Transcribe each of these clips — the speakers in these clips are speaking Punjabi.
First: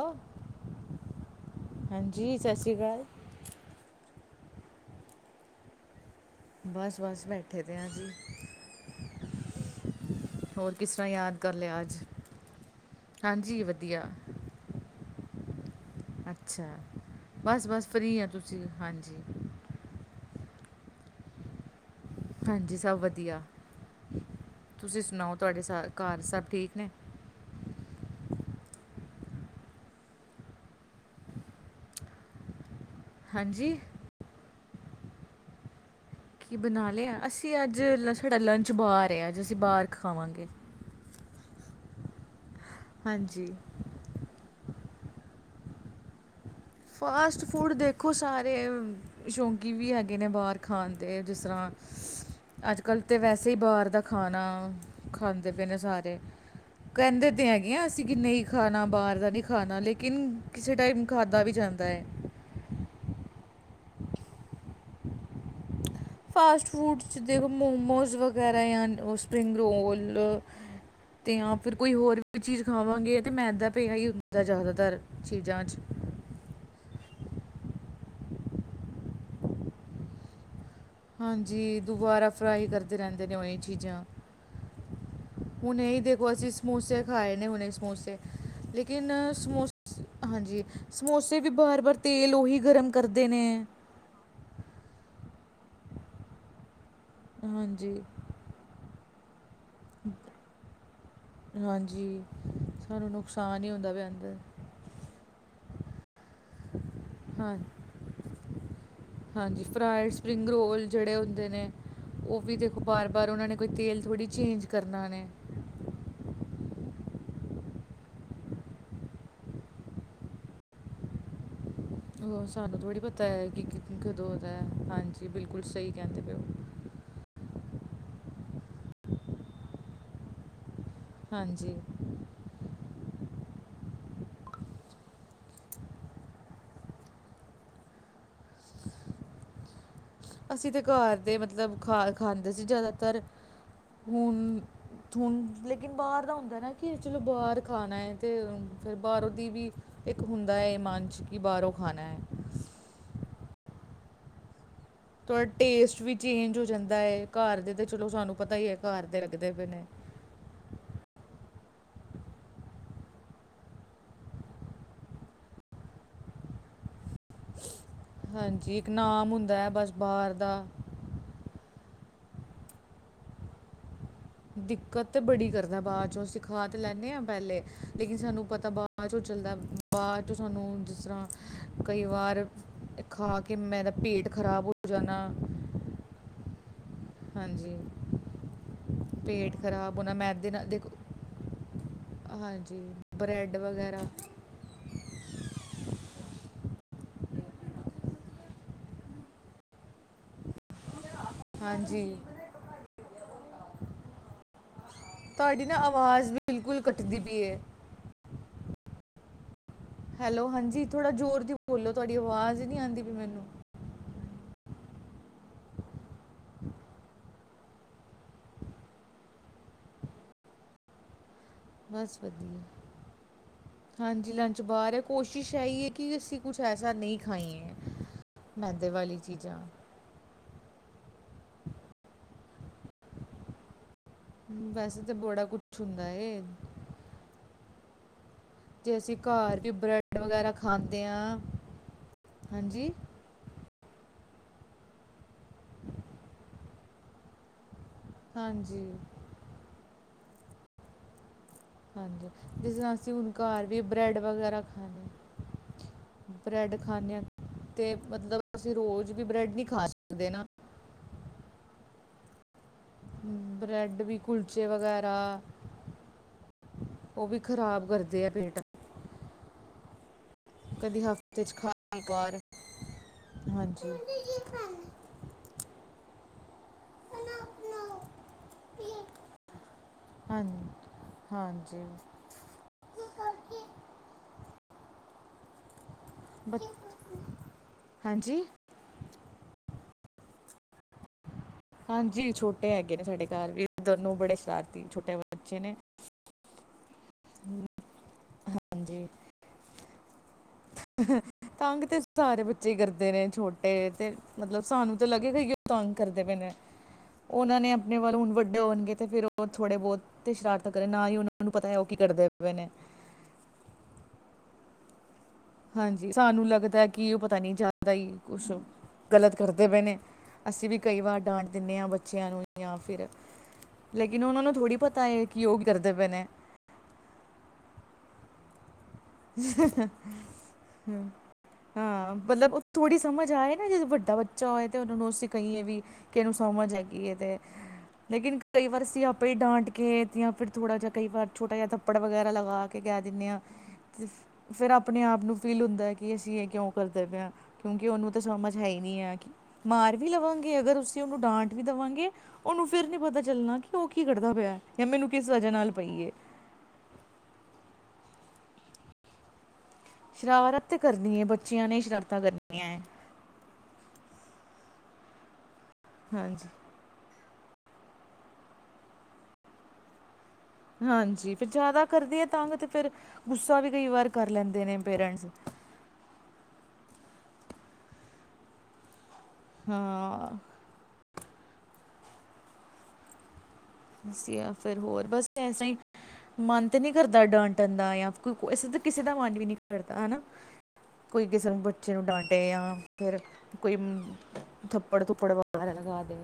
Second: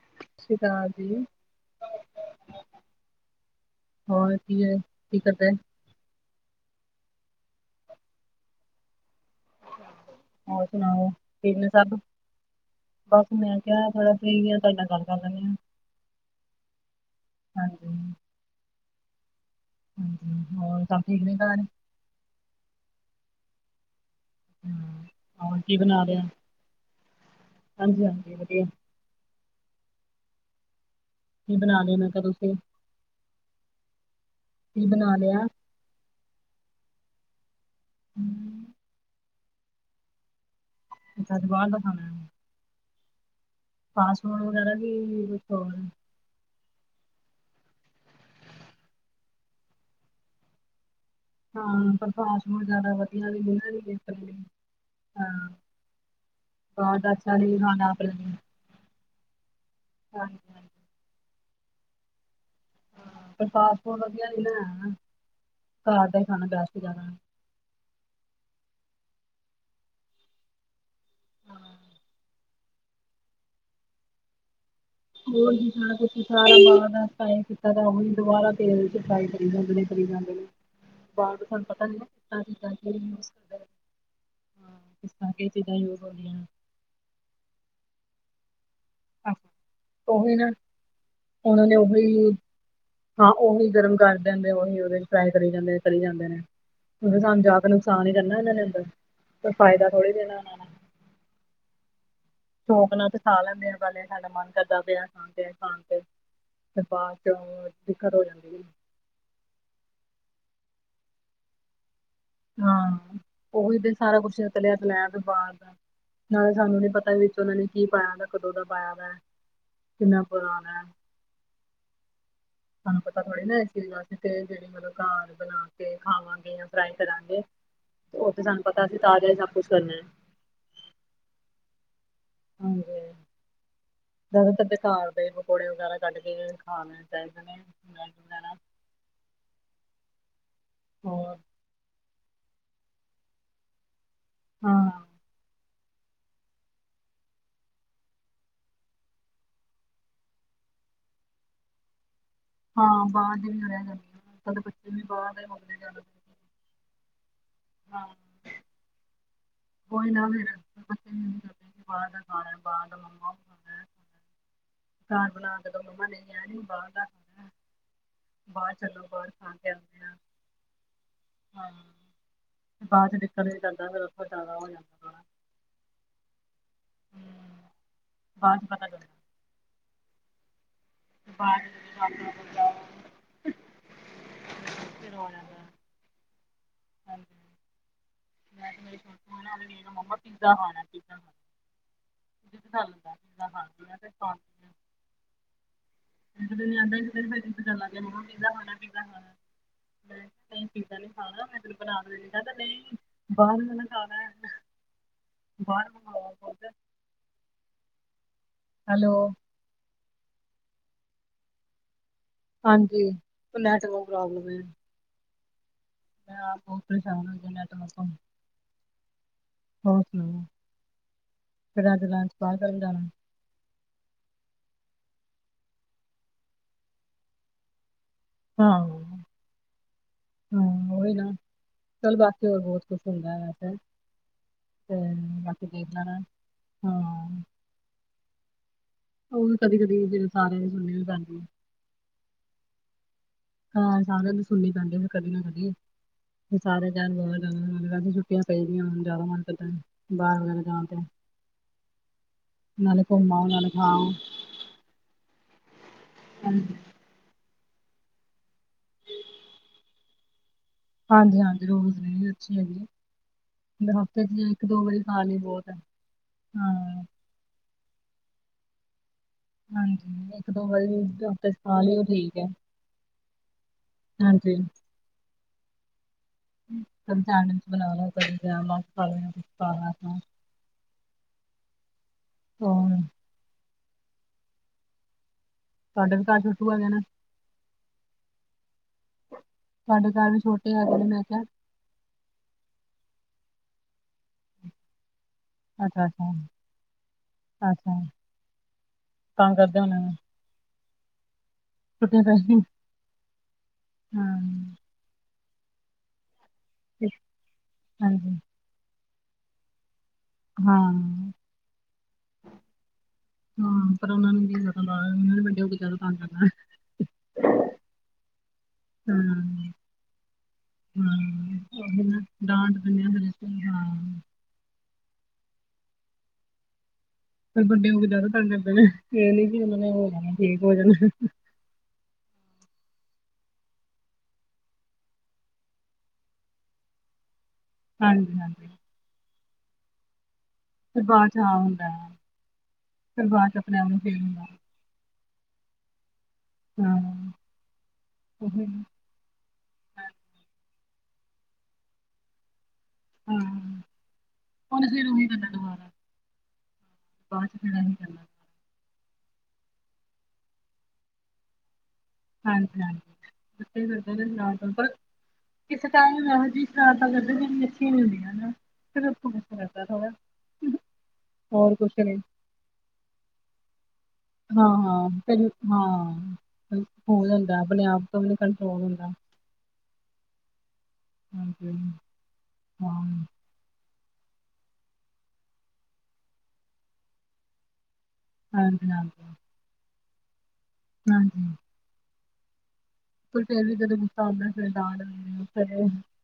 ਔਹ ਸਤਿ ਸ਼੍ਰੀ ਅਕਾਲ ਜੀ। ਸਤਿ ਸ਼੍ਰੀ ਅਕਾਲ ਹੋਰ ਕੀ ਏ ਕਿ ਕਰਦੇ। ਬਸ-ਬਸ ਬੈਠੇ ਦੇ ਆ ਜੀ। ਹੋਰ ਕਿਸ ਤਰ੍ਹਾਂ ਸੁਣਾਓ, ਯਾਦ ਕਰ ਠੀਕ ਨੇ ਲਿਆ ਅੱਜ ਸਭ। ਬਸ ਮੈਂ ਹਾਂਜੀ ਕਿਹਾ ਵਧੀਆ ਥੋੜਾ ਫ੍ਰੀ ਆ, ਤੁਹਾਡੇ ਨਾਲ ਗਲ ਕਰ ਲੈਨੀ ਆ। ਅੱਛਾ, ਹਾਂਜੀ ਬਸ-ਬਸ ਫ੍ਰੀ ਆ, ਤੁਸੀਂ ਹਾਂਜੀ। ਹਾਂਜੀ, ਹੋਰ ਸਬ ਠੀਕ ਨੇ ਘਰ। ਹਾਂਜੀ, ਸਭ ਵਧੀਆ, ਤੁਸੀਂ ਹਾਂ ਸੁਣਾਓ ਹੋਰ ਤੁਹਾਡੇ ਸ ਕੀ ਘਰ ਸਭ ਠੀਕ ਨੇ। ਹਾਂਜੀ-ਹਾਂਜੀ, ਵਧੀਆ। ਕੀ ਬਣਾ ਰੇ ਓ ਹੁਨ ਤਾਂ ਤੁਸੀਂ ਹਾਂਜੀ। ਕੀ ਬਣਾ ਲਿਆ। ਕੀ ਬਣਾ ਲਿਆ ਅਸੀਂ, ਅੱਜ ਸਾਡਾ ਹਮ, ਲੰਚ ਬਾਹਰ ਆ, ਅੱਜ ਅਸੀਂ ਬਾਹਰ ਖਾਵਾਂਗੇ। ਅੱਛਾ, ਅੱਜ ਬਾਹਰ ਦਾ ਖਾਣਾ ਹੈ। ਹਾਂਜੀ। ਫਾਸਟਫੂਦ ਵਗੈਰਾ ਕੀ, ਕੁਛ ਹੋਰ। ਫਾਸਟ ਫੂਡ ਦੇਖੋ, ਸਾਰੇ ਸ਼ੌਕੀਨ ਵੀ ਹੈਗੇ ਨੇ ਬਾਹਰ ਖਾਣ ਦੇ ਜਿਸ ਤਰ੍ਹਾਂ ਹਾਂ ਪਰ ਫਾਸਟ ਫੂਡ ਜ਼ਿਆਦਾ ਅਜਕੱਲ੍ਹ ਤਾਂ ਵਧੀਆ ਵੀ ਵੈਸੇ ਹੀ, ਨਹੀਂ ਨਾ ਬਾਹਰ ਨਹੀਂ ਦਾ ਆਪਣੇ ਲਈ ਖਾਣਾ ਹਾਂ ਖਾਂਦੇ ਪਏ ਨੇ ਸਾਰੇ। ਬਾਹਰ ਦਾ ਕਹਿੰਦੇ ਅੱਛਾ ਤੇ ਨਹੀਂ ਹੈਗੇ ਆ ਖਾਣਾ ਅਸੀਂ, ਆਪਣੇ ਕਿ ਲਈ ਨਹੀਂ ਖਾਣਾ ਬਾਹਰ ਦਾ, ਨਹੀਂ ਖਾਣਾ ਲੇਕਿਨ ਹਾਂਜੀ ਹਾਂਜੀ ਕਿਸੇ ਟਾਈਮ ਖਾਧਾ ਵੀ ਜਾਂਦਾ ਏ ਹਾਂ ਤੇ, ਫਾਸਟ ਫੂਡ ਵਧੀਆ ਨੀ ਬਣਾਇਆ ਨਾ। ਘਰ ਦਾ ਹੀ ਖਾਣਾ ਫਾਸਟ ਬੈਸਟ ਫੂਡ ਜ਼ਿਆਦਾ 'ਚ ਦੇਖੋ, ਮੋਮੋਸ ਵਗੈਰਾ ਜਾਂ ਉ ਸਪਰਿੰਗ ਰੋਲ ਤੇ ਜਾਂ ਫਿਰ ਕੋਈ ਹੋਰ ਵੀ ਚੀਜ਼ ਖਾਵਾਂਗੇ ਤੇ ਮੈਦਾ ਪਿਆ ਹੀ ਹੁੰਦਾ ਜ਼ਿਆਦਾਤਰ। ਹੋਰ ਚੀਜ਼ਾਂ ਕੀ 'ਚ ਖਾਣਾ ਤੁਸੀ। ਸਾਰਾ ਬਾਹਰ ਦਾ ਟ੍ਰਾਈ ਕੀਤਾ, ਉਹੀ ਦੁਬਾਰਾ ਤੇਲ'ਚ ਫਰਾਈ ਕਰੀ ਜਾਂਦੇ ਕਰੀ ਜਾਂਦੇ ਬਾਹਰ ਦਾ ਸਾਨੂੰ ਹਾਂਜੀ, ਪਤਾ ਨੀ ਨਾ ਦੁਬਾਰਾ ਕਿਸ ਫਰਾਈ ਚੀਜ਼ਾਂ ਕਰਦੇ ਯੂਜ ਰਹਿੰਦੇ ਨੇ, ਉਹ ਕਰਦੇ ਇਹ ਚੀਜ਼ਾਂ ਹਾਂ ਕਿਸ ਤਰ੍ਹਾਂ ਕੀ ਚੀਜ਼ਾਂ ਹੁਣ ਇਹ ਯੂਜ ਦੇਖੋ, ਹੁੰਦੀਆਂ ਅਸੀਂ ਨੇ। ਸਮੋਸੇ ਖਾਏ ਨੇ, ਹੁਣੇ ਸਮੋਸੇ ਲ ਲੇਕਿਨ ਸਮੋਸੇ ਉਹੀ ਨਾ ਹਾਂਜੀ, ਸਮੋਸੇ ਵੀ ਉਹਨਾਂ ਨੇ ਵਾਰ-ਵਾਰ ਤੇਲ ਉਹੀ ਗਰਮ ਕਰਦੇ ਹਾਂ ਨੇ। ਉਹੀ ਗਰਮ ਕਰ ਉਹੀ ਉਹਦੇ ਫਰਾਈ ਕਰੀ ਜਾਂਦੇ ਕਰੀ ਜਾਂਦੇ ਨੇ, ਉਹ ਸਾਨੂੰ ਜਾ ਕੇ ਹਾਂਜੀ ਨੁਕਸਾਨ ਹੀ ਕਰਨਾ ਇਹਨਾਂ ਨੇ ਅੰਦਰ। ਕੋਈ ਫਾਇਦਾ ਥੋੜ੍ਹੀ ਦੇਣਾ ਉਹਨਾਂ ਨੇ। ਹਾਂਜੀ। ਸ਼ੌਕ ਨਾਲ ਸਾਨੂੰ ਤੇ ਖਾ ਨੁਕਸਾਨ ਹੀ ਲੈਨੇ ਆ ਹੁੰਦਾ ਪਹਿਲੇ ਪਿਆ ਸਾਡਾ ਅੰਦਰ ਮਨ ਕਰਦਾ ਪਿਆ ਖਾਣ ਤੇ ਖਾਣ ਤੇ ਫੇਰ ਬਾਦ ਚ ਹਾਂ ਦਿੱਕਤ ਹੋ ਜਾਂਦੀ ਏ। ਹਾਂਜੀ, ਫਰਾਈਡ ਸਪਰਿੰਗ ਰੋਲ ਜੇੜੇ ਹੁੰਦੇ ਨੇ। ਉਹ ਵੀ ਦੇਖੋ ਹਾਂ। ਬਾਰ-ਬਾਰ ਉਹਨਾਂ ਨੇ ਕੋਈ ਓਹੀ ਤੇ ਤੇਲ ਸਾਰਾ ਥੋੜੀ ਕੁਛ ਚੇਂਜ ਤਲਿਆ ਕਰਨਾ ਤਲਾਇਆ ਤੇ ਨੇ ਬਾਹਰ ਦਾ ਨਾਲੇ ਸਾਨੂੰ ਨੀ ਪਤਾ ਵਿਚ ਔਨਾਂ ਨੇ ਕੀ ਪਾਇਆ ਦਾ ਕਦੋਂ ਦਾ ਪਾਇਆ ਦਾ ਕਿੰਨਾ ਪੁਰਾਣਾ ਐ। ਹੋਰ ਸਾਨੂੰ ਪਤਾ ਥੋੜੀ ਨਾ ਏਸ ਚੀਜ਼ ਵਾਸਤੇ ਕੇ ਜੇੜੀ ਮਤਲਬ ਹਾਂਜੀ ਘਰ ਬਿਲਕੁਲ ਬਣਾ ਸਹੀ ਕੇ ਕਹਿੰਦੇ ਪਏ ਹੋ ਖਾਵਾਂਗੇ ਜਾਂ ਫਰਾਈ ਕਰਾਂਗੇ। ਓ ਤੇ ਸਾਨੂੰ ਪਤਾ ਅਸੀ ਤਾਜਾ ਈ ਸਭ ਕੁੱਛ ਕਰਨਾ ਐ। ਹਾਂਜੀ। ਹਾਂਜੀ। ਜਿਆਦਾਤਰ ਤੇ ਘਰ ਦੇ ਪਕੌੜੇ ਵਗੈਰਾ ਕੱਢ ਕੇ ਜੇੜੇ ਖਾ ਲੈਣੇ ਚਾਹੀਦੇ ਨੇ ਬ੍ਰੈਡ ਵਗੈਰਾ। ਅਸੀ ਤੇ ਘਰ ਹੋਰ ਦੇ ਮਤਲਬ ਖਾ ਖਾਂਦੇ ਸੀ ਜਿਆਦਾਤਰ। ਹੂਣ ਹਾਂ ਥੁਣ ਲੇ ਲੇਕਿਨ ਬਾਹਰ ਦਾ ਹੁੰਦਾ ਐ ਨਾ ਕਿ ਚਲੋ ਬਾਰ ਖਾਣਾ ਐ ਤੇ ਫੇਰ ਬਾਰੋਂ ਦੀ ਵੀ ਇੱਕ ਹੁੰਦਾਂ ਏ ਮਨ ਚ, ਕਿ ਬਾਰੋਂ ਖਾਣਾਂ ਏਂ। ਹਾਂ ਬਾਰ [unintelligible] ਬੱਦੋ ਬੱਦੀ ਥੋੜਾ ਟੇਸਟ ਵੀ ਚੇਂਜ ਹੋ ਜਾਂਦਾ ਏ, ਘਰ ਦੇ ਤੇ ਚਲੋ ਸਾਂਨੂੰ ਪਤਾਂ ਈ ਐ ਘਰ ਦੇ ਲੱਗਦੇ ਪਏ ਨੇ। [unintelligible] ਬਾਰ ਦਾ ਖਾਣਾਂ ਬਾਰ ਦਾ ਮੰਮਾ। ਘਰ ਬਣਾਕੇ ਕੇ ਦੋ, ਮੰਮਾ ਨਈ ਐ ਨੀ ਬਾਰ ਦਾ ਖਾਣਾ ਹੈ, ਬਾਹਰ ਹਾਂਜੀ, ਇੱਕ ਚੱਲੋ ਬਾਹਰ ਨਾਮ ਖਾ ਹੁੰਦਾ ਐ ਕੇ ਬਸ ਆਉਂਦੇ ਆ ਬਾਰ ਦਾ। ਹਾਂ, ਬਾਦ ਚ ਨਿਕਲ਼ ਵੀ ਜਾਂਦਾ ਫੇਰ। ਜ਼ਿਆਦਾ ਹੋ ਦਿੱਕਤ ਤੇ ਬੜੀ ਕਰਦਾ ਬਾਦ ਚੋਂ, ਅਸੀਂ ਖਾਂ ਤੇ ਲੈਂਨੇ ਆਂ ਪਹਿਲੇ ਹਮ, ਲ਼ੇਕਿਨ ਸਾਂਨੂੰ ਪਤਾਂ ਬਾਦ ਚ ਚੱਲਦਾ, ਬਾਦ ਚੋਂ ਸਾਨੂੰ ਜਿਸਰਾਂ ਬਾਅਦ ਚ ਕਈ ਜਦੋਂ ਕੰਮ ਵਾਰ ਕਰ ਜਾਓ ਖਾ ਕੇ ਮੇਰਾ ਪੇਟ ਖਰਾਬ ਹੋ ਫਿਰ ਜਾਣਾ। ਹੋ ਜਾਂਦਾ [unintelligible] ਹਾਂਜੀ। ਮੈਂ ਤੇ ਮੇਰੀ ਪੇਟ ਛੋਟੀ ਖਰਾਬ ਹੋਣਾ ਮੰਮਾ ਮੈਦੇ ਪੀਜ਼ਾ ਨਾਲ ਖਾਣਾ ਐ ਦੇਖੋ ਪੀਜ਼ਾ। ਹਾਂਜੀ ਬ੍ਰੈਡ ਵਗੈਰਾ [unintelligible] ਇੱਕ ਦਿਨ ਜਾਂਦਾ ਇੱਕ ਦਿਨ ਫੇਰ ਜ਼ਿਦ ਕਰਨ ਲਗ ਜਾਂਦਾ, ਮੰਮਾ ਪੀਜ਼ਾ ਖਾਣਾਂ ਐ ਪੀਜ਼ਾ ਖਾਣਾਂ। ਮੈਂ ਕਿਹਾ ਪੀਜ਼ਾ ਨੀ ਖਾਣਾ ਮੈਂ ਤੇੈਨੂੰ ਬਣਾ ਹਾਂਜੀ ਕੇ ਦਿੰਨੀ, ਆਂਦਾ ਨਈ। ਬਾਰ ਵਾਲਾਂ ਖਾਣਾਂ ਐ, ਤੁਹਾਡੀ ਨਾ ਬਾਰ ਆਵਾਜ਼ ਮੰਗਾਂਓ ਖ਼ੁਦ। ਬਿਲਕੁਲ ਕੱਟਦੀ ਪੀ ਐ। ਹੈਲੋ। ਹੈਲੋ, ਹਾਂਜੀ ਥੋੜਾ ਜ਼ੋਰ ਦੀ ਬੋਲੋ ਤੁਹਾਡੀ ਆਵਾਜ਼ ਨੀ ਆਂਦੀ ਹਾਂਜੀ ਪਈ ਮੈਨੂੰ। ਉਹ ਨੈਟਵਰਕ ਪ੍ਰੋਬਲਮ ਏਂ। ਮੈਂ ਆਪ ਬੋ ਪਰੇਸਾ਼ਨ ਹੋਈ ਆ ਨੇਟਵਰਕ ਤੋਂ ਹੋਰ ਸੁਣਾਓ। ਫਿਰ ਅੱਜ ਬਸ ਲੰਚ ਬਾਹਰ ਵਧੀਆਂ। ਕਰਨ ਜਾਣਾ ਹਾਂਜੀ, ਲੰਚ ਬਾਰ ਐ ਕੋਸ਼ਿਸ਼ ਐ ਈ ਐ ਕਿ ਅਸੀ ਕੁੱਛ ਐਸਾ ਨਈ ਖਾਈਏਂ। ਮੈਦੇ ਹਾਂ ਵਾਲੀ ਚੀਜ਼ਾਂ। ਹਾਂ ਓਈ ਨਾ, ਚੱਲ ਬਾਕੀ ਹੋਰ ਬੋਤ ਕੁੱਛ ਹੁੰਦਾ ਐ ਵੈਸੇ। ਹਮ, ਤੇ ਵੈਸੇ ਤਾਂ ਬੜਾ ਕੁਝ ਬਾਕੀ ਦੇਖ ਹੁੰਦਾ ਲੈਣਾ, ਏ ਹਾਂ। ਜੇ ਅਸੀ ਉਹ ਘਰ ਵੀ ਕਦੀ ਕਦੀ ਬਰੈਡ ਫਿਰ ਵਗ਼ੈਰਾ ਸਾਰਿਆਂ ਦੀ ਸੁਣਨੀ ਵੀ ਖਾਂਦੇ ਆਂ, ਪੈਂਦੀ ਹੈ ਹਾਂਜੀ। ਹਾਂ ਸਾਰਿਆਂ ਦੀ ਸੁਣਨੀ ਪੈਂਦੀ ਏ, ਫੇਰ ਕਦੀ ਨਾ ਕਦੀ। ਸਾਰੇ ਜਾਣਗੇ [unintelligible] ਛੁੱਟੀਆਂ ਪਈ ਦੀਆਂ ਹਾਂਜੀ ਜ਼ਿਆਦਾ ਮਨ ਕਰਦਾ ਐ ਬਾਰ ਵਗੈਰਾ ਜਾਣ ਤੇ। ਹਾਂਜੀ, ਜਿਸ ਰਾਂ ਨਾਲੇ ਅਸੀ ਹੁਣ ਘੁੰਮ ਆਓ ਘਰ ਨਾਲੇ ਵੀ ਖਾਓ ਬ੍ਰੈਡ ਵਗ਼ੈਰਾ ਖਾਨੇ ਬ੍ਰੈਡ ਖਾਂਨੇ ਆਂ, ਤੇ ਮਤਲਬ ਅਸੀਂ ਰੋਜ਼ ਵੀ ਬ੍ਰੈਡ ਨੀ ਖਾ ਸਕਦੇ ਨਾ। ਹਾਂਜੀ -ਹਾਂਜੀ, ਰੋਜ਼ ਨਹੀਂ ਅੱਛੀ ਹੈਗੀ। ਜਿਦਾ ਬ੍ਰੈਡ ਵੀ ਹਫ਼ਤੇ 'ਚ ਇੱਕ ਕੁਲਚੇ ਦੋ ਵਾਰੀ ਵਗੈਰਾ ਖਾਲ ਲੀ ਬੋਤ ਐ, ਹਾਂ। ਓ ਵੀ ਖ਼ਰਾਬ ਕਰਦੇ ਆ ਪੇਂਟ। ਹਾਂਜੀ, ਇੱਕ ਦੋ ਵਾਰੀ ਹਫ਼ਤੇ ਚ ਖਾ ਖਾਲੀ ਲਈ ਓ ਇੱਕ ਠੀਕ ਵਾਰ ਐ। ਹਾਂਜੀ। ਹੁਣ ਸੈਂਡਵਿੱਚ ਬਣਾਣਾ ਪਏਗਾ [unintelligible] ਹਾਂ ਹਾਂਜੀ। ਹੋਰ। ਤੁਹਾਡੇ ਵੀ ਘਰ ਚ ਬੱਚ- ਖੂਹ ਹੈਗਾ ਨਾ। ਹਾਂਜੀ ਤੁਹਾਡੇ ਘਰ ਵੀ ਛੋਟੇ ਹੈਗੇੇ ਨੇ ਮੈਂ ਕਿਆ। ਹਾਂਜੀ, ਛੋਟੇ ਹੈਗੇ ਨੇ ਸਾਡੇ ਘਰ ਵੀ ਏਂ ਦੋਨੋਂ ਬੜੇ ਸ਼ਰਾਰਤੀ ਛੋਟੇ ਬੱਚੇ ਨੇ। ਅੱਛਾ ਅੱਛਾ ਅੱਛਾ ਟਰਾਂਸਪੋਰਟ ਹਾਂਜੀ ਤੰਗ ਕਰਦੇ ਹੋਣੇ। ਤੰਗ ਤੇ ਛੁੱਟੀਆਂ ਪੈ ਸਾਰੇ ਬੱਚੇ ਕਰਦੇ ਨੇ, ਛੋਟੇ ਤੇ ਹਾਂ ਮਤਲਬ ਸਾਨੂੰ ਤਾਂ ਲੱਗੇਗਾ ਹੀ ਤੰਗ ਕਰਦੇ ਪਏ ਨੇ ਉਹਨਾਂ ਨੇ ਆਪਣੇ ਵੱਲ ਹੁਣ ਹਾਂਜੀ ਵੱਡੇ ਹੋਣਗੇ ਤੇ ਫੇਰ ਉਹ ਉਹ ਥੋੜੇ ਬਹੁਤ ਤੇ ਸ਼ਰਾਰਤਾਂ ਹਾਂ ਕਰੇ, ਨਾ ਹੀ ਉਹਨਾਂ ਨੂੰ ਪਤਾ ਹੈ, ਉਹ ਕੀ ਕਰਦੇ ਪਏ ਨੇ। ਹਾਂ ਪਰ ਉਹਨਾਂ ਨੂੰ ਕੀ ਪਤਾ ਗਾਲਾਂ ਗੂਲਾਂ ਨੀ ਪਈ ਹਾਂਜੀ, ਸਾਨੂੰ ਲੱਗਦਾ ਕਿ, ਉਹ ਪਤਾ ਨੀ ਜਿਆਦਾ ਹੀ ਕੁਛ ਗਲਤ ਹਾਂ ਕਰਦੇ ਪਏ ਨੇ, ਅਸੀਂ ਵੀ ਕਈ ਹਾਂ ਵਾਰ ਡਾਂਟ ਦਿੰਦੇ ਆ, ਉਹੀ ਨਾ ਬੱਚਿਆਂ ਨੂੰ ਜਾਂ ਡਾਂਟ ਦਿੰਦੇ ਆ ਫਿਰ ਇਸ ਲਈ ਹਾਂ। ਲੇਕਿਨ ਉਹਨਾਂ ਨੂੰ ਥੋੜ੍ਹੀ ਪਤਾ, ਕਿ ਉਹ ਕੀ ਕਰਦੇ ਪਏ ਨੇ। ਫਿਰ ਵੱਡੇ ਹੋ ਕੇ ਜਿਆਦਾ ਤੰਗ ਕਰਦੇ ਨੇ, ਇਹ ਨੀ ਕੀ ਓਨਾ ਨੇ ਠੀਕ ਹੋ ਜਣ। ਹਾਂ, ਮਤਲਬ ਉਹ ਥੋੜ੍ਹੀ ਸਮਝ ਆਏ ਨਾ, ਜਦ ਵੱਡਾ ਬੱਚਾ ਹੋਏ ਤਾਂ ਉਹਨਾਂ ਨੂੰ ਅਸੀਂ ਕਹੀਏ ਵੀ ਕਿ ਇਹਨੂੰ ਸਮਝ ਹੈਗੀ ਏ ਤੇ, ਹਾਂਜੀ ਲੇਕਿਨ ਹਾਂਜੀ ਕਈ ਵਾਰ ਅਸੀਂ ਆਪੇ ਹੀ ਡਾਂਟ ਕੇ ਜਾਂ ਫਿਰ ਥੋੜ੍ਹਾ ਜਿਹਾ ਫਿਰ ਕਈ ਵਾਰ ਬਾਅਦ ਚ ਛੋਟਾ ਹਾਂ ਜਿਹਾ ਹੁੰਦਾ ਥੱਪੜ ਹੈ, ਵਗੈਰਾ ਲਗਾ ਕੇ ਕਹਿ ਫਿਰ ਦਿੰਦੇ ਆਂ। ਬਾਅਦ ਚ ਆਪਣੇ ਆਪ ਨੂੰ ਫਿਰ, ਫੀਲ ਹੁੰਦਾ। ਫਿਰ ਆਪਣੇ ਆਪ ਨੂੰ ਫੀਲ ਹੁੰਦਾ ਹੈ, ਕਿ ਅਸੀਂ ਇਹ ਕਿਉਂ ਕਰਦੇ ਪਏ, ਹਾਂ ਕਿਉਂਕਿ ਉਹਨੂੰ ਤਾਂ ਸਮਝ ਹੈ ਉਹੀ ਹੀ ਨਾ, ਨਹੀਂ ਹੈ ਕਿ ਮਾਰ ਵੀ ਲਵਾਂਗੇ, ਅਗਰ ਅਸੀਂ ਉਹਨੂੰ ਡਾਂਟ ਵੀ ਦੇਵਾਂਗੇ ਉਹਨੂੰ ਫਿਰ ਪਤਾ ਚੱਲਣਾ ਕਿ ਹਾਂ ਉਹ ਕੀ ਕਰਦਾ ਪਿਆ ਜਾਂ ਉਹਨੇ ਫਿਰ ਮੈਨੂੰ ਉਹੀ ਕਿਸ ਵੱਜ੍ਹਾ ਨਾਲ ਪਈਏ। ਬਾਦ 'ਚ ਪਤਾ ਕੀ ਚਲਣਾ ਸ਼ਰਾਰਤ ਤੇ ਕਰਨੀ ਏ ਬੱਚਿਆਂ ਨੇ ਸ਼ਰ ਹਾਂਜੀ- ਹਾਂਜੀ, ਬੱਚੇ ਕਰਦੇ ਨੇ ਸਰਾਰਤਾ ਪਰ ਕਿਸੇ ਟਾਈਮ ਨਾ ਹਾਂਜੀ ਜੀ ਸ਼ਰਾਰਤਾਂ ਕਰਦੇ ਫਿਰ ਮਿਟੀ ਹੁੰਦੀਆ ਨਾ ਫਿਰ [unintelligible] ਹਾਂਜੀ, ਤੇ ਫਿਰ ਹੋਰ ਜ਼ਿਆਦਾ ਕੁਛ ਨੀ। ਕਰਦੇ ਆ ਤਾਂ ਵੀ ਤੇ ਫਿਰ ਗੁੱਸਾ ਵੀ ਕਈ ਵਾਰ ਕਰ ਲੈਂਦੇ ਨੇ ਹਾਂ-ਹਾਂ ਪੇਰੈਂਟਸ ਪਹਿਲ ਹਾਂ, ਹੋ ਜਾਂਦਾ ਆਪਣੇ ਆਪ ਤੋਂ ਨੀ ਕੰਟਰੋਲ ਹੁੰਦਾ। ਹਾਂ ਹ ਹਾਂਜੀ- ਹਾਂਜੀ ਹਾਂ ਬਸ ਜਾਂ ਫਿਰ ਹੋਰ ਬਸ ਐਸਾ ਹੀ ਮਨ ਤੇ ਨਹੀਂ ਕਰਦਾ, ਡਾਂਟਣ ਦਾ ਜਾਂ ਫਿਰ ਕੋਈ ਵੈਸੇ ਤਾਂ ਹਾਂਜੀ-ਹਾਂਜੀ ਕਿਸੇ ਦਾ ਹਾਂਜੀ ਮਨ ਵੀ ਨਹੀਂ ਕਰਦਾ ਹਨਾ, ਕੋਈ ਹਾਂਜੀ ਕਿਸੇ ਨੂੰ ਬੱਚੇ ਨੂੰ ਡਾਂਟੇ ਯਾ ਫੇਰ ਪਰ ਕੋਈ ਵੀ ਜਦੋਂ ਗੁੱਸਾ ਆਉਂਦਾ ਫਿਰ ਡਾਂਟ ਥੱਪੜ ਥੁਪੜ ਦਿੰਦੇ ਵਗੈਰਾ ਫਿਰ ਲਗਾ ਦੇ,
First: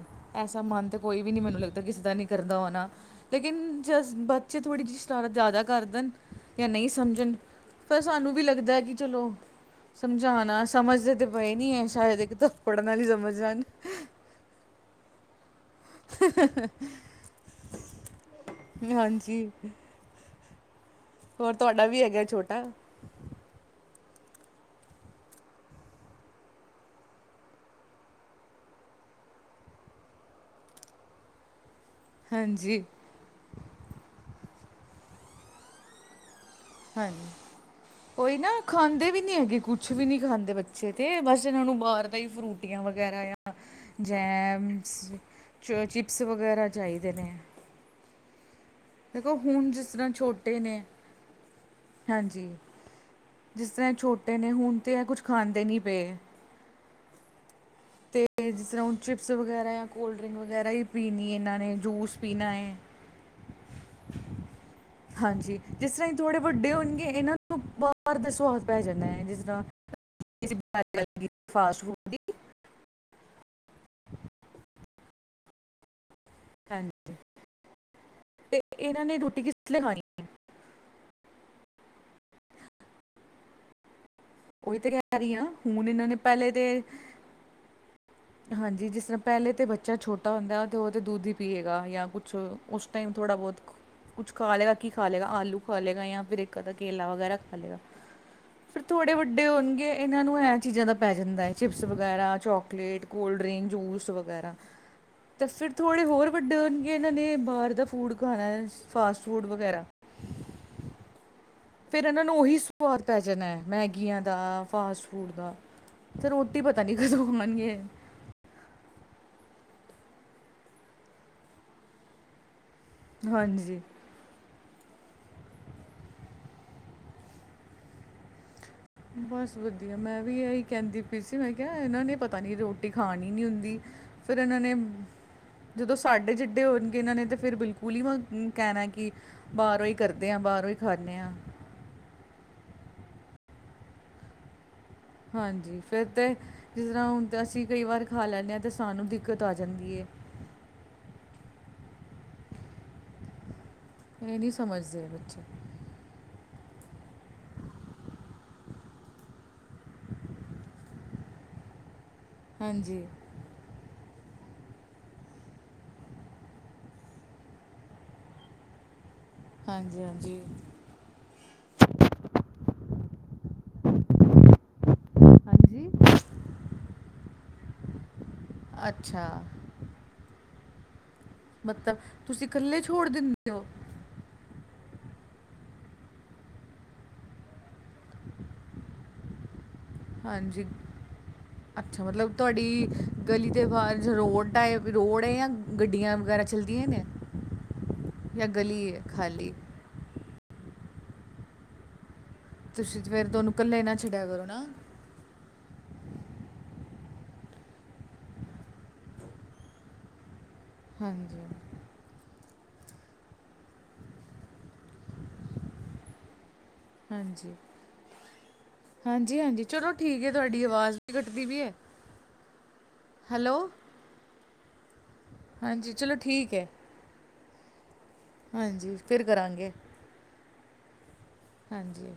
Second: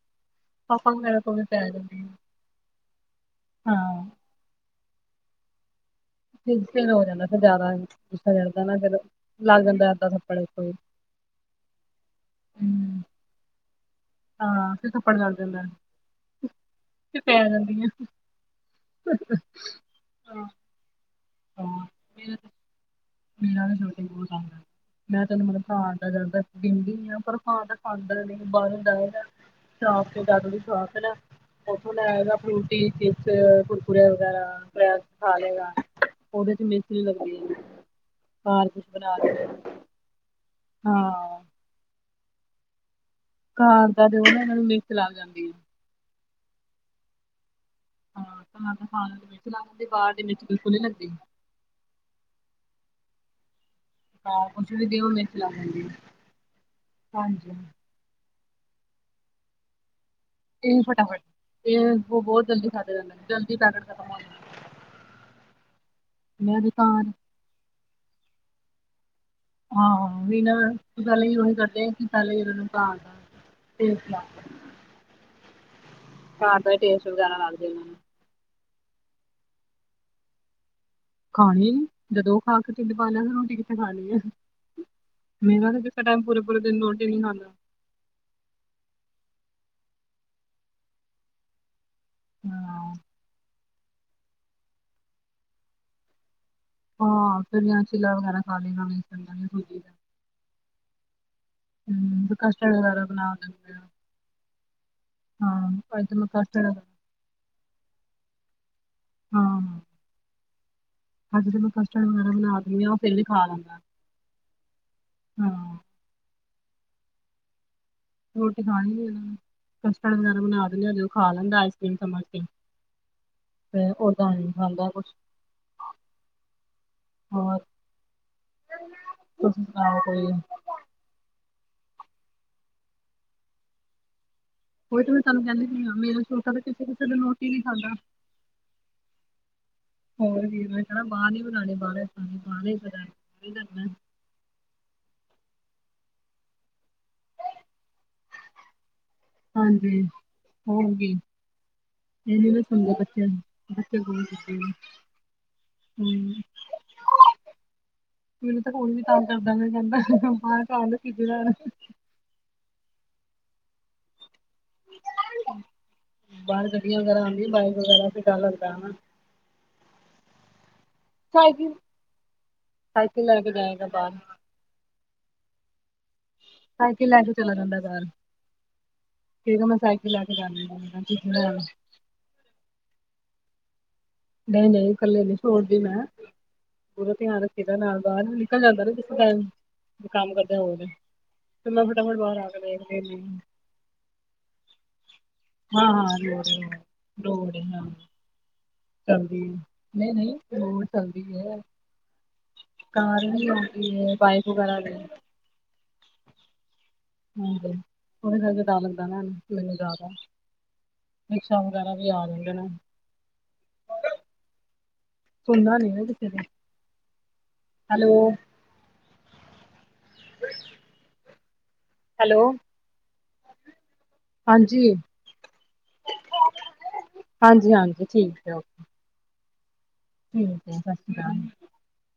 ਐਸਾ ਮਨ ਪਾਪਾ ਤੇ ਵਗੈਰਾ ਕੋਈ ਵੀ ਕੋਲ ਨੀ ਪੈ ਮੈਨੂੰ ਲੱਗਦਾ ਤੇ ਕਿਸੇ ਜਾਂਦੀ ਹੈ। ਦਾ ਨਹੀਂ ਕਰਦਾ ਹੋਣਾ, ਲੇਕਿਨ ਹਾਂ ਜਸਟ ਬੱਚੇ ਥੋੜੀ ਸ਼ਰਾਰਤ ਜ਼ਿਆਦਾ ਕਰਦਨ ਫਿਰ ਜਾਂ ਨਹੀਂ ਫਿਰ ਹੋ ਜਾਂਦਾ ਸਮਝਣ, ਫਿਰ ਜ਼ਿਆਦਾ ਪਰ ਸਾਨੂੰ ਗੁੱਸਾ ਵੀ ਚੜਦਾ ਨਾ ਲੱਗਦਾ ਕਿ ਫਿਰ ਚਲੋ ਲੱਗ ਜਾਂਦਾ ਏਦਾਂ ਥੱਪੜ ਸਮਝਾਣਾ ਕੋਈ ਸਮਝਦੇ ਤੇ ਪਏ ਨੀ ਹੈ, ਸ਼ਾਇਦ ਇੱਕ ਥੱਪੜ ਨਾਲ ਹਮ ਹੀ ਸਮਝ ਜਾਨ ਹਾਂ ਫਿਰ ਥੱਪੜ ਲਗ ਜਾਂਦਾ ਹਮ ਤੇ ਪੈ ਜਾਂਦੀਆਂ ਹਾਂਜੀ ਹੋਰ ਤਾਡਾ ਵੀ ਹੈਗਾ ਛੋਟਾ ਮੇਰਾ ਤੇ ਛੋਟਾ ਹੀ ਬਹੁਤ ਤੰਗ ਕਰਦਾ ਮੈਂ ਤੈਨੂੰ ਮਤਲਬ ਖਾਣ ਦਾ ਜਾਦਾ ਦਿੰਦੀ ਆਂ ਪਰ ਖਾਣ ਦਾ ਖਾਂਦਾ ਨਹੀਂ ਬਾਹਰੋਂ ਜਿਆਦਾ ਲਿਆਉਂਦੇ ਬਾਜ਼ਾਰ 'ਚ ਦਾਦੂ ਦੀ ਸ਼ੋਪ ਹੈ ਨਾ ਓਥੋਂ ਲੈ ਆਏਗਾ ਹਾਂਜੀ, ਫਰੂਟੀ ਫੇਰ ਕੁਰਕੁੁਰੇ ਵਗੈਰਾ ਸਨੇਕਸ ਖਾ ਲਏਗਾ, ਉਹਦੇ 'ਚ ਮਿਰਚ ਨਹੀਂ ਹਾਂਜੀ। ਲੱਗਦੀ ਇੰਨੀ ਉਹੀ ਨਾ ਖਾਂਦੇ ਵੀ ਨਹੀਂ ਹੈਗੇ ਕੁ ਕੁਛ ਵੀ ਨਹੀਂ ਖਾਂਦੇ, ਬੱਚੇ ਤੇ ਹਾਂ ਬਸ ਇਹਨਾਂ ਨੂੰ ਬਾਹਰ ਦਾ ਹੀ ਫਰੂਟੀਆਂ ਵਗੈਰਾ ਜਾਂ ਘਰ ਅਹ ਦਾ ਤੇ ਉਹ ਨਾ ਇਹਨਾਂ ਨੂੰ ਮਿਰਚ ਜੈਮਸ ਲੱਗ ਜਾਂਦੀ ਹੈ ਚ ਚਿਪਸ ਵਗੈਰਾ ਚਾਹੀਦੇ ਨੇ। ਹਾਂ, ਅਸੀਂ ਤਾਂ ਬਾਹਰ ਦਾ ਖਾਣਾ ਖਾ ਦੇਖੋ ਲੈਂਦੇ ਹਾਂ, ਹੁਣ ਜਿਸ ਤਰ੍ਹਾਂ ਪਰ ਮੈਨੂੰ ਬਿਲਕੁਲ ਵੀ ਛੋਟੇ ਚੰਗਾ ਨਹੀਂ ਨੇ ਲੱਗਦਾ। [unintelligible] ਹਾਂਜੀ, ਜਿਸ ਤਰਾਂ ਇਹ ਛੋਟੇ ਹਾਂ ਨੇ, ਹੁਣ ਵੀ ਤੇ ਦਿਓ ਕੁਛ ਮਿਰਚ ਲੱਗ ਖਾਂਦੇ ਨਹੀ ਜਾਂਦੀ ਹੈ ਪਏ ਹਾਂਜੀ ਹ ਤੇ ਜਿਸ ਤਰਾਂ ਹੁਣ ਚਿਪਸ ਵਗੈਰਾ ਆ। ਕੋਲਡ ਡਰਿੰਕ ਵਗੈਰਾ ਇਹ ਵੀ ਫਟਾਫਟ ਪੀਂਣੀ ਐ ਇਹਨਾਂ ਨੇ, ਇਹ ਜੂਸ ਉਹ ਬਹੁਤ ਪੀਣਾ ਜਲਦੀ ਏ ਖਾਧਾ ਜਾਂਦਾ ਜਲਦੀ ਪੈਕਟ ਖਤਮ ਹੋ ਜਾਂਦਾ ਹਾਂਜੀ, ਜਿਸ ਤਰਾਂ ਐ ਥੋੜੇ ਮੈਂ ਵੱਡੇ ਹੋਣਗੇ, ਦੁਕਾਨ ਇਨ੍ਹਾਂ ਨੂੰ ਬਾਰ ਦਾ ਸੁਆਦ ਪੈ ਜਾਣਾ ਆ। ਹਾਂ ਹਾਂ, ਵੀ ਨਾ ਪਹਿਲਾਂ ਇਹੀ ਕਰਦੇ ਫਾਸਟ ਨੇ ਕਿ ਫੂਡ ਦੀ ਪਹਿਲਾਂ ਇਨ੍ਹਾਂ ਨੂੰ ਘਰ ਦਾ ਹੀ ਖਾਣਾ ਖਵਾਉਂਦੇ ਨੇ। ਘਰ ਦਾ ਹੀ ਟੇਸਟ ਹਾਂਜੀ ਵਗੈਰਾ ਲਗਦਾ ਹੀ ਨੀ ਤੇ ਇਨਾਂ ਨੇ ਰੋਟੀ ਕਿਸ ਚੂਲੇ ਖਾਣੀ। ਹੈ ਖਾਣੀ ਨੀ, ਜਦੋਂ ਓ ਖਾ ਕੇ ਹੀ ਢਿੱਡ ਭਰ ਲੈਣ, ਰੋਟੀ ਕਿੱਥੇ ਖਾਣੀ ਆ? ਉਹੀ ਤੇ ਕਹਿ ਰਹੀ ਹਾਂ ਮੇਰਾ ਤਾਂ ਹੁਣ ਕਿਸੇ ਇਹਨਾਂ ਨੇ ਟੈਮ ਪਹਿਲੇ ਪੂਰੇ-ਪੂਰੇ ਦਿਨ ਰੋਟੀ ਨੀ ਖਾਂਦਾ। ਹਾਂ ਜੀ, ਜਿਸ ਤਰਾਂ ਪਹਿਲੇ ਤੇ ਬੱਚਾ ਛੋਟਾ ਹੁੰਦਾ ਆ, ਤੇ ਓ ਤਾਂ ਦੁੱਧ ਹੀ ਪੀਏ ਗਾ ਜਾਂ ਕੁਛ ਉਸ ਹਾਂ ਟਾਈਮ ਥੋੜਾ-ਬਹੁਤ ਕੁਝ ਖਾ ਲੇਗਾ, ਕਿ ਖਾ ਲੇਗਾ ਆਲੂ ਖਾ ਲੇਗਾ ਜਾਂ ਫਿਰ ਇੱਕ ਅੱਧਾ ਕੇਲਾ ਵਗੈਰਾ ਹਾਂ ਖਾ ਫਿਰ ਲੇਗਾ, ਜਾਂ ਚਿੱਲਾ ਵਗੈਰਾ ਖਾ ਫੇਰ ਲਏਗਾ ਥੋੜੇ ਬੇਸਣ ਦਾ ਵੱਡੇ ਜਾਂ ਸੂਜੀ ਦਾ ਹੋਣਗੇ ਇਨਾਂ ਨੂੰ ਐ ਚੀਜ਼ਾਂ ਦਾ ਪੈ ਜਾਂਦਾ ਚਿਪਸ ਹਮ ਵਗੈਰਾ, ਫਿਰ ਕਸਟਰਡ ਚਾਕਲੇਟ ਵਗੈਰਾ ਬਣਾ ਦਿੰਦੇ ਆ ਜੂਸ ਵਗੈਰਾ ਤੇ ਫਿਰ ਹਾਂ ਥੋੜੇ ਅੱਜ ਤਾਂ ਮੈਂ ਹੋਰ ਵੱਡੇ ਕਸਟਰਡ ਹੋਣਗੇ ਏਨਾਂ ਨੇ ਬਾਰ ਦਾ ਫੂਡ ਖਾਣਾ ਫਾਸਟ ਫੂਡ ਵਗੈਰਾ ਹਾਂਜੀ। ਫਿਰ ਇਨਾਂ ਨੂੰ ਉਹੀ ਸੁਆਦ ਪੈ ਜਾਣਾ ਮੈਗੀ ਆ ਦਾ, ਫਾਸਟ ਫੂਡ ਦਾ, ਹਾਂ ਤੇ ਰੋਟੀ ਪਤਾ ਨੀ ਕਦੋਂ ਖਾਣਗੇ ਰੋਟੀ ਖਾਣੀ ਨੀ, ਕਸਟਡ ਵਗੈਰਾ ਬਣਾ ਦਿੰਨੇ ਆ, ਓ ਖਾ ਲੈਂਦਾ ਆਈਸਕ੍ਰੀਮ ਸਮਝ ਕੇ ਹਾਂਜੀ ਤੇ ਓਦਾਂ ਨੀ ਖਾਂਦਾ ਕੁਛ ਹੋਰ। ਬਸ ਤੁਸੀਂ ਵਧੀਆ, ਸੁਣਾਓ ਕੋਈ ਮੈਂ ਵੀ ਉਹੀ ਇਹੀ। ਕਹਿੰਦੀ ਪਈ ਸੀ। ਮੈਂ ਕਿਹਾ ਇਨਾਂ ਨੇ ਪਤਾ ਨੀ ਰੋਟੀ ਖਾਣੀ ਨੀ ਫਿਰ ਇਨਾਂ ਨੇ ਤੇ ਮੈਂ ਤੁਹਾਨੂੰ ਕਹਿੰਦੀ ਪਈ ਆ ਜਦੋਂ ਮੇਰਾ ਸਾਡੇ ਛੋਟਾ ਤਾਂ ਜਿਢੇ ਕਿਸੇ ਹੋਣਗੇ, ਕਿਸੇ ਇਨਾਂ ਦਿਨ ਨੇ ਤੇ ਰੋਟੀ ਫਿਰ ਨੀ ਖਾਂਦਾ ਬਿਲਕੁਲ ਹੀ ਕਹਿਣਾ ਆ ਕਿ ਬਾਰੋਂ ਹੀ ਕਰਦੇ ਆ, ਹੋਰ ਵੀ ਬਾਰੋਂ ਹੀ ਮੈਂ ਕਹਿਣਾ ਖਾਣੇ ਬਾਹਰ ਆ ਨੀ ਬਣਾਉਣੀ [inaudible] ਹਾਂਜੀ, ਫਿਰ ਤੇ ਜਿਸ ਤਰ੍ਹਾਂ ਹੁਣ ਤੇ ਅਸੀਂ ਕਈ ਵਾਰ ਖਾ ਲੈਣੇ ਆ, ਤੇ ਸਾਨੂੰ ਵੀ ਹਾਂਜੀ ਓ ਹੋਗੀ ਏ ਨੀ ਨਾ ਸੁਣਦੇ ਬੱਚਿਆਂ ਨੂੰ ਬੱਚੇ ਇਹ ਨਹੀਂ ਨੂੰ ਸਮਝਦੇ ਬੱਚੇ ਹੂੰ, ਹੂੰ। ਸਕੂਲ ਵੀ ਕੰਮ ਕਰਦਾ ਰਹਿੰਦਾ ਮੈਂ ਕਿਹਾ, ਬਾਰ ਖਾ ਲੈ ਹਾਂਜੀ। ਬਾਹਰ ਗੱਡੀਆਂ ਵਗੈਰਾ ਆਂਦੀਆਂ, ਬਾਈਕਾਂ ਵਗੈਰਾ 'ਤੇ ਡਰ ਲਗਦਾ ਹੈ ਨਾ। ਹਾਂਜੀ ਹਾਂਜੀ। ਸਾਕ ਸਾਈਕਲ ਲੈ ਕੇ ਬਹਿ ਜਾਦਾ ਬਾਰ ਹਾਂਜੀ ਸਾਈਕਲ ਲੈ ਕੇ ਚਲਾ ਜਾਂਦਾ ਬਾਰ ਅੱਛਾ। ਫੇਰ ਮੈਂ ਸਾਈਕਲ ਲੈਕੇ ਜਾਣੀ ਆ ਅੰਦਰ ਹੂੰ ਹਾਂ। ਮਤਲਬ ਤੁਸੀਂ ਕੱਲੇ ਛੋੜ ਦਿੰਦੇ ਹੋ? ਨਈ ਨਈ, ਕੱਲੇ ਨੀ ਛੋੜਦੀ ਮੈਂ ਪੂਰਾ ਧਿਆਨ ਰੱਖੀਦਾ ਨਾਲ-ਨਾਲ ਨਿਕਲ ਜਾਂਦਾ ਨਾ ਜਿਸ ਟੈਮ ਕੰਮ ਕਰਦੇ ਹਾਂਜੀ ਹੋਏ ਅੱਛਾ, ਮਤਲਬ ਤੁਹਾਡੀ ਗਲੀ ਦੇ ਬਾਰ ਰੋਡ ਆ ਜਾ? ਹਾਂ-ਹਾਂ ਗੱਡੀਆਂ ਵਗੈਰਾ ਲੋੜ ਚੱਲਦੀਆਂ ਨੇ ਲੋੜ ਹਾਂ ਜਾਂ ਗਲੀ ਆ? ਚੱਲਦੀ ਨਈ ਨਈ ਰੋਡ ਚੱਲਦੀ ਪਈ ਆ ਤੁਸੀਂ ਕਾਰ ਫਿਰ ਵੀ ਤੁਹਾਨੂੰ ਇਕੱਲੇ ਨਾ ਆਂਦੀ ਆ, ਛੱਡਿਆ ਕਰੋ ਬਾਈਕ ਨਾ ਵਗੈਰਾ ਵੀ ਹਾਂਜੀ ਓ ਮੈਨੂੰ ਜਿਆਦਾ ਹਾਂਜੀ ਹਮੇਸ਼ਾ ਓ ਗਾਨਾ ਵੀ ਆ ਜਾਂਦੇ ਨੇ ਸੁਣਦਾ ਨੀ ਐ ਕਿਸੇ ਦੀ। ਹਾਂਜੀ। ਹੈਲੋ! ਹਾਂਜੀ - ਹਾਂਜੀ, ਚਲੋ ਠੀਕ ਐ। ਤੁਹਾਡੀ ਆਵਾਜ਼ ਵੀ ਕੱਟਦੀ ਪੀ ਐ। ਹੈਲੋ! ਹੈਲੋ! ਹਾਂਜੀ। ਹਾਂਜੀ, ਚਲੋ ਠੀਕ ਐ। ਹਾਂਜੀ -ਹਾਂਜੀ। ਹਾਂਜੀ, ਫਿਰ ਕਰਾਂਗੇ। ਠੀਕ ਐ, ਸ਼ਸ ਸੀ ਕਾਲ। ਹਾਂਜੀ।